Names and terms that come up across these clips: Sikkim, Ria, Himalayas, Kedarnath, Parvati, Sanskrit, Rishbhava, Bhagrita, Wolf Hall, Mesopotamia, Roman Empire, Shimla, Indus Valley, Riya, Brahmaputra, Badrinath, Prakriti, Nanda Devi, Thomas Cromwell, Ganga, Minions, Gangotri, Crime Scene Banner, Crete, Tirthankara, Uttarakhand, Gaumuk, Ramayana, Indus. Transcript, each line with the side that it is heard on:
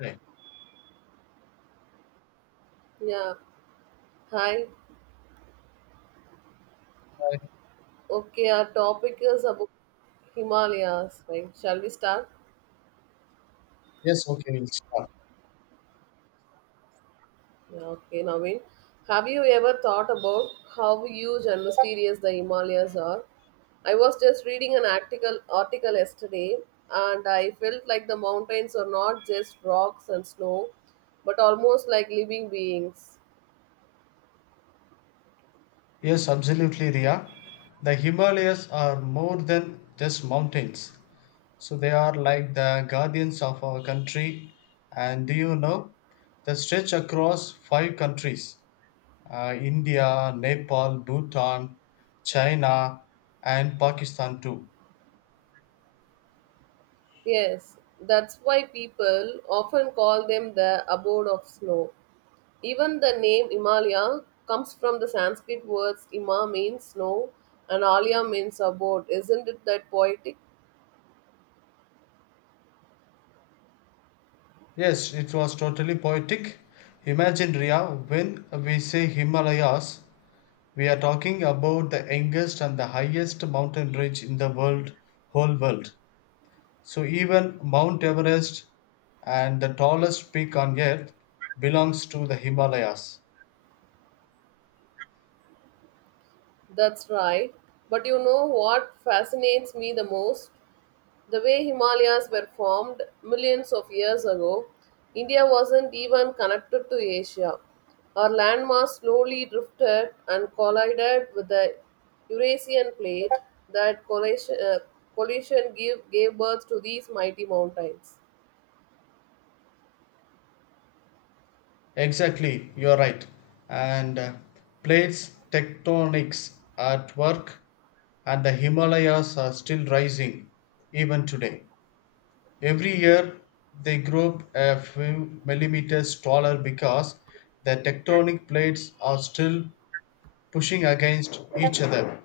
left: Right.
right: Yeah. Hi.
left: Uh,
right: Okay, our topic is about Himalayas, right? Shall we start?
left: Yes, okay, we'll start.
right: Yeah, okay, Naveen. Have you ever thought about how huge and mysterious the Himalayas are? I was just reading an article yesterday, and I felt like the mountains are not just rocks and snow, but almost like living beings.
left: Yes, absolutely, Ria. The Himalayas are more than just mountains. So they are like the guardians of our country. And do you know, they stretch across five countries India, Nepal, Bhutan, China, and Pakistan too.
right: Yes, that's why people often call them the abode of snow. Even the name Himalaya comes from the Sanskrit words Ima means snow and Alya means abode. Isn't it that poetic?
left: Yes, it was totally poetic. Imagine, Ria, when we say Himalayas, we are talking about the youngest and the highest mountain ridge in the world, whole world. So even Mount Everest and the tallest peak on earth belongs to the Himalayas.
right: That's right. But you know what fascinates me the most? The way Himalayas were formed millions of years ago. India wasn't even connected to Asia. Our landmass slowly drifted and collided with the Eurasian plate. That collision gave birth to these mighty mountains.
left: Exactly, you're right. And Plates tectonics at work and the Himalayas are still rising even today. Every year they grow a few millimeters taller because the tectonic plates are still pushing against each other.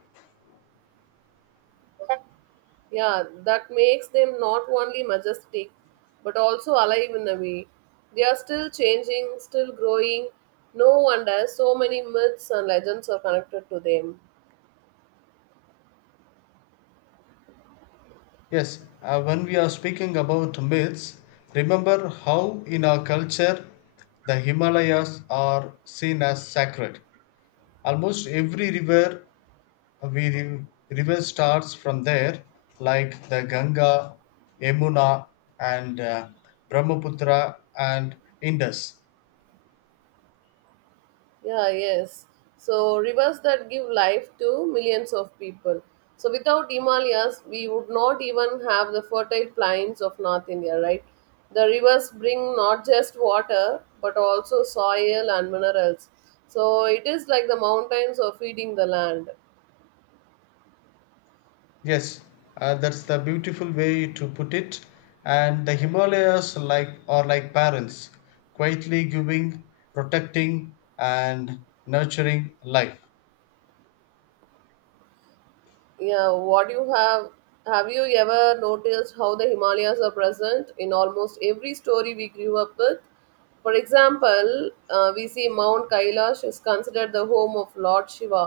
right: Yeah, that makes them not only majestic but also alive in a way. They are still changing, still growing. No wonder so many myths and legends are connected to them.
left: Yes, when we are speaking about myths, remember how in our culture the Himalayas are seen as sacred. Almost every river river starts from there, like the Ganga, Yamuna, and Brahmaputra and Indus.
right: Yeah, yes. So, rivers that give life to millions of people. So, without Himalayas, we would not even have the fertile plains of North India, right? The rivers bring not just water but also soil and minerals. So, it is like the mountains are feeding the land.
left: Yes, that's the beautiful way to put it. And the Himalayas like are like parents, quietly giving, protecting, and nurturing life.
right: Yeah, what you have you ever noticed how the Himalayas are present in almost every story we grew up with? For example, we see Mount Kailash is considered the home of Lord Shiva.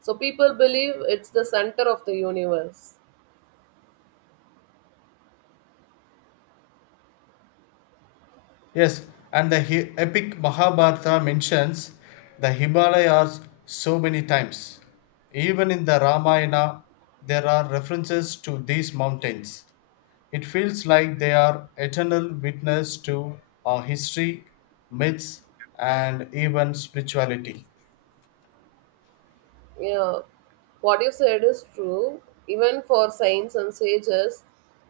right: So people believe it's the center of the universe.
left: Yes, and the epic Mahabharata mentions the Himalayas so many times. Even in the Ramayana, there are references to these mountains. It feels like they are eternal witness to our history, myths, and even spirituality.
right: Yeah, what you said is true. Even for saints and sages,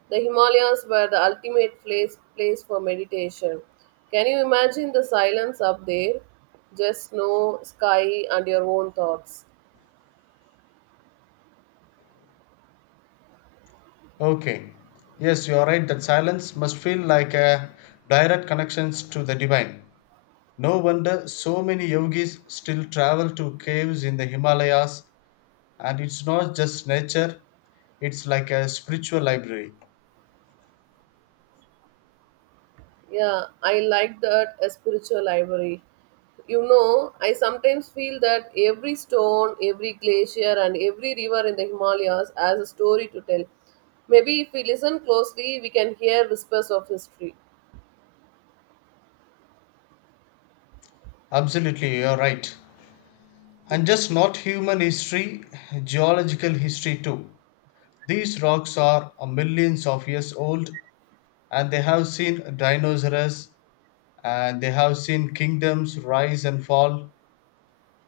right: the Himalayas were the ultimate place for meditation. Can you imagine the silence up there? Just snow, sky, and your own thoughts.
left: Okay, yes, you are right that silence must feel like a direct connections to the divine. No wonder so many yogis still travel to caves in the Himalayas, and it's not just nature, it's like a spiritual library.
right: Yeah, I like that, a spiritual library. You know, I sometimes feel that every stone, every glacier, and every river in the Himalayas has a story to tell. Maybe if we listen closely, we can hear whispers of history.
left: Absolutely, you're right. And just not human history, geological history too. These rocks are millions of years old and they have seen dinosaurs and they have seen kingdoms rise and fall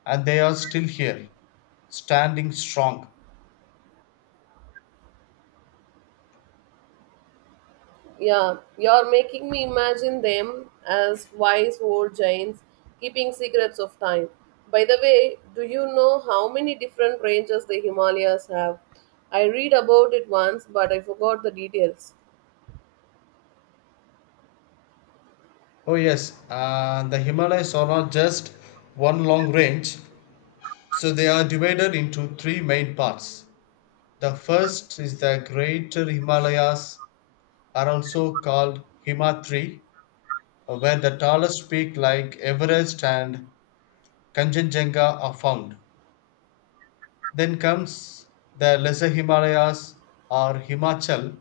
left: and they are still here, standing strong.
right: Yeah, you're making me imagine them as wise old giants keeping secrets of time. By the way, do you know how many different ranges the Himalayas have? I read about it once, but I forgot the details.
left: Oh, yes, the Himalayas are not just one long range, so they are divided into three main parts. The first is the Greater Himalayas, are also called Himatri, where the tallest peak like Everest and Kanchenjunga are found. Then comes the lesser Himalayas or Himachal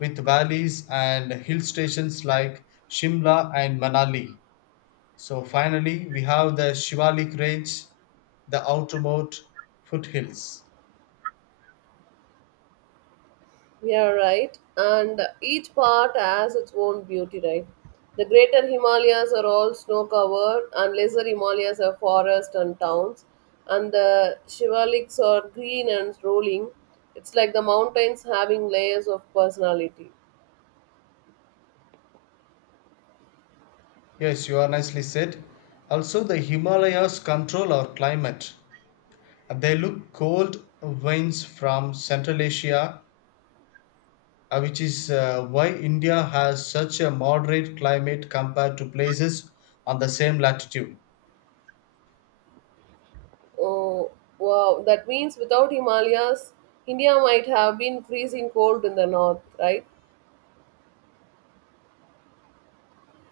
left: with valleys and hill stations like Shimla and Manali. So finally we have the Shivalik range, the outermost foothills.
right: Yeah, right. And each part has its own beauty, right? The greater Himalayas are all snow covered, and lesser Himalayas are forests and towns, and the Shivaliks are green and rolling. It's like the mountains having layers of personality.
left: Yes, you are nicely said. Also the Himalayas control our climate. They look cold winds from Central Asia which is why India has such a moderate climate compared to places on the same latitude.
right: Oh, wow. That means without Himalayas, India might have been freezing cold in the north, right?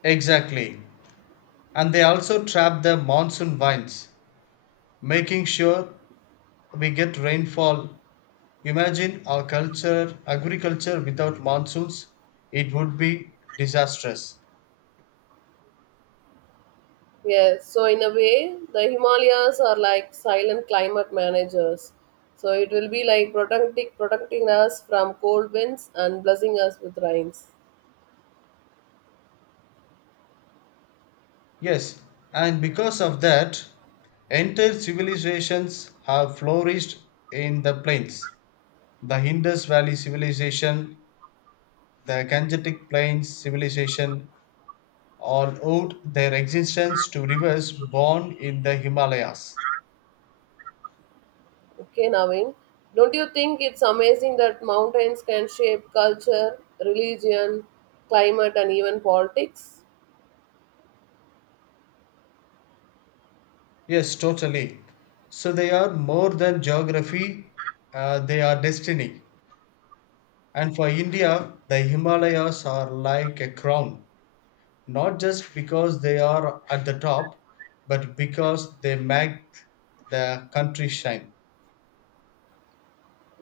left: Exactly. And they also trap the monsoon winds, making sure we get rainfall. Imagine our culture, agriculture without monsoons, it would be disastrous.
right: Yes, so in a way, the Himalayas are like silent climate managers. So it will be like protecting us from cold winds and blessing us with rains.
left: Yes, and because of that, entire civilizations have flourished in the plains. The Indus Valley civilization. The Gangetic Plains civilization all owed their existence to rivers born in the Himalayas.
right: Okay, Naveen, don't you think it's amazing that mountains can shape culture, religion, climate, and even politics?
left: Yes, totally. So they are more than geography, they are destiny. And for India, the Himalayas are like a crown, not just because they are at the top, but because they make the country shine.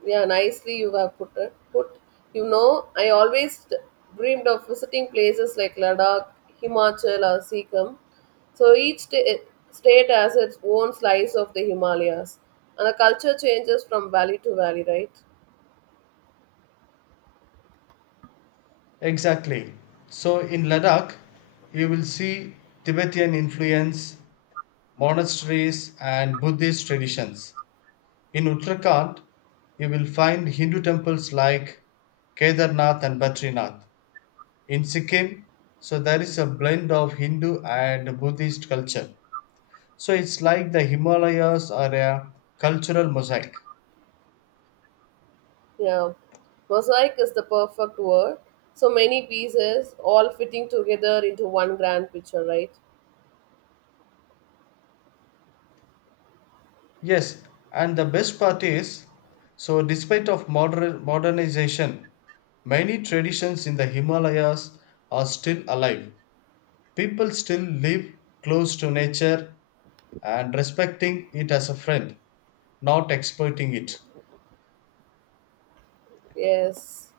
right: Yeah, nicely you have put it. Put You know, I always dreamed of visiting places like Ladakh, Himachal, or Sikkim. So each state has its own slice of the Himalayas, and the culture changes from valley to valley, right?
left: Exactly. So in Ladakh, you will see Tibetan influence monasteries and Buddhist traditions. In Uttarakhand, you will find Hindu temples like Kedarnath and Badrinath. In Sikkim, so there is a blend of Hindu and Buddhist culture. So it's like the Himalayas are a cultural mosaic.
right: Yeah, mosaic is the perfect word. So many pieces all fitting together into one grand picture, right?
left: Yes, and the best part is, so despite of modernization, many traditions in the Himalayas are still alive. People still live close to nature and respecting it as a friend, not exploiting it.
right: Yes,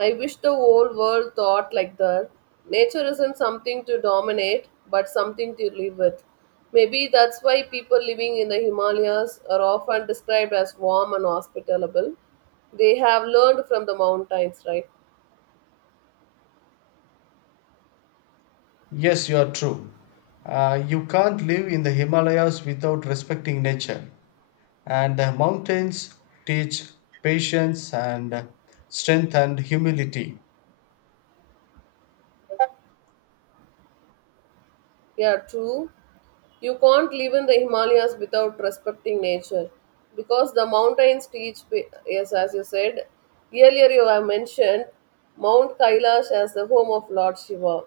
right: I wish the whole world thought like that. Nature isn't something to dominate, but something to live with. Maybe that's why people living in the Himalayas are often described as warm and hospitable. They have learned from the mountains, right?
left: Yes, you are true. You can't live in the Himalayas without respecting nature, and the mountains teach patience and strength and humility.
right: Yeah, true. You can't live in the Himalayas without respecting nature, because the mountains teach, yes, as you said earlier, you have mentioned Mount Kailash as the home of Lord Shiva.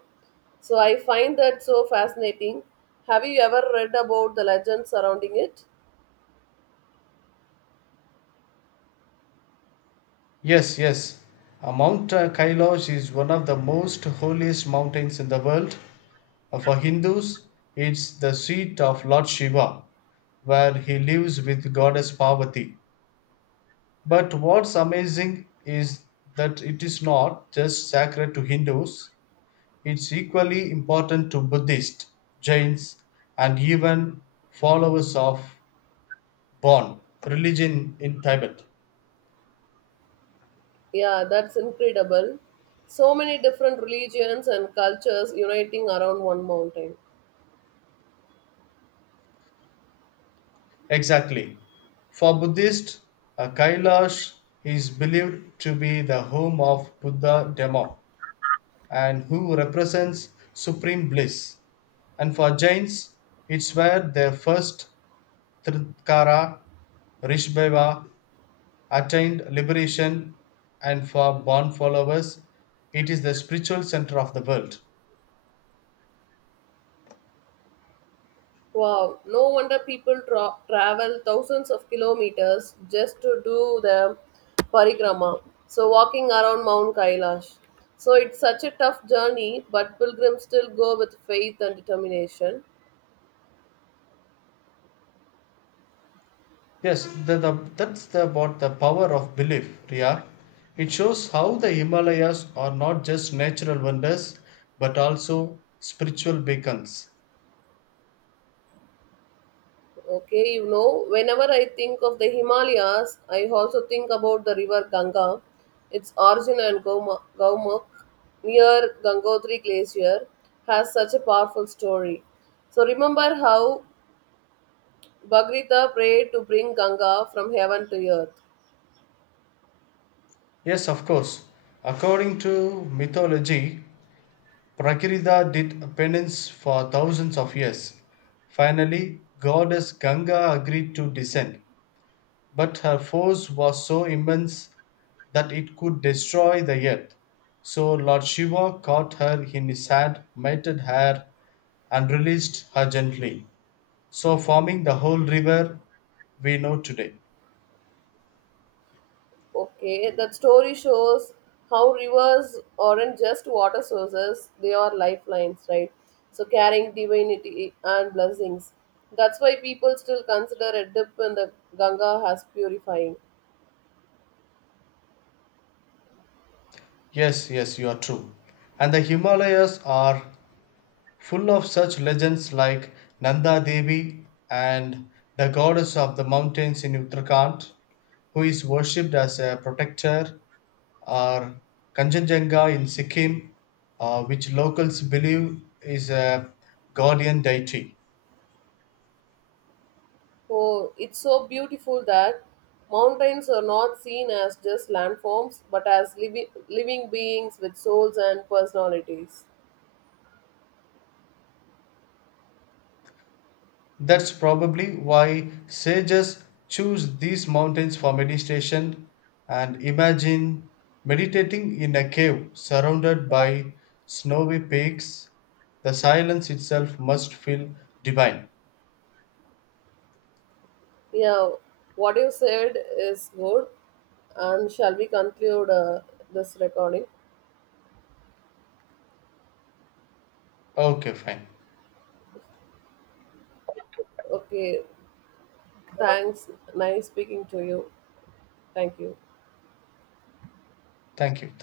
right: So I find that so fascinating. Have you ever read about the legends surrounding it?
left: Yes, yes. Mount Kailash is one of the most holiest mountains in the world. For Hindus, it's the seat of Lord Shiva, where he lives with goddess Parvati. But what's amazing is that it is not just sacred to Hindus, it's equally important to Buddhists, Jains, and even followers of Bon religion in Tibet.
right: Yeah, that's incredible. So many different religions and cultures uniting around one mountain.
left: Exactly. For Buddhists, Kailash is believed to be the home of Buddha Demo and who represents supreme bliss. And for Jains, it's where their first Tirthankara Rishbhava attained liberation, and for Bon followers, it is the spiritual center of the world.
right: Wow, no wonder people travel thousands of kilometers just to do the parikrama. So, walking around Mount Kailash. So, it's such a tough journey, but pilgrims still go with faith and determination.
left: That's about the power of belief, Riya. It shows how the Himalayas are not just natural wonders but also spiritual beacons.
right: Okay, you know, whenever I think of the Himalayas, I also think about the river Ganga, its origin and Gaumuk near Gangotri Glacier has such a powerful story. So remember how Bhagrita prayed to bring Ganga from heaven to earth.
left: Yes, of course. According to mythology, Prakriti did penance for thousands of years. Finally, goddess Ganga agreed to descend, but her force was so immense that it could destroy the earth. So Lord Shiva caught her in his hand, mated her, and released her gently. So, forming the whole river we know today.
right: Okay, that story shows how rivers aren't just water sources, they are lifelines, right? So carrying divinity and blessings. That's why people still consider a dip in the Ganga as purifying.
left: Yes, yes, you are true. And the Himalayas are full of such legends like Nanda Devi and the goddess of the mountains in Uttarakhand, who is worshipped as a protector, or Kanchenjunga in Sikkim, which locals believe is a guardian deity.
right: Oh, it's so beautiful that mountains are not seen as just landforms but as living beings with souls and personalities.
left: That's probably why sages choose these mountains for meditation and imagine meditating in a cave surrounded by snowy peaks. The silence itself must feel divine.
right: Yeah, what you said is good. And shall we conclude this recording?
left: Okay, fine.
right: Okay, thanks. Nice speaking to you. Thank you.
left: Thank you. Thank you.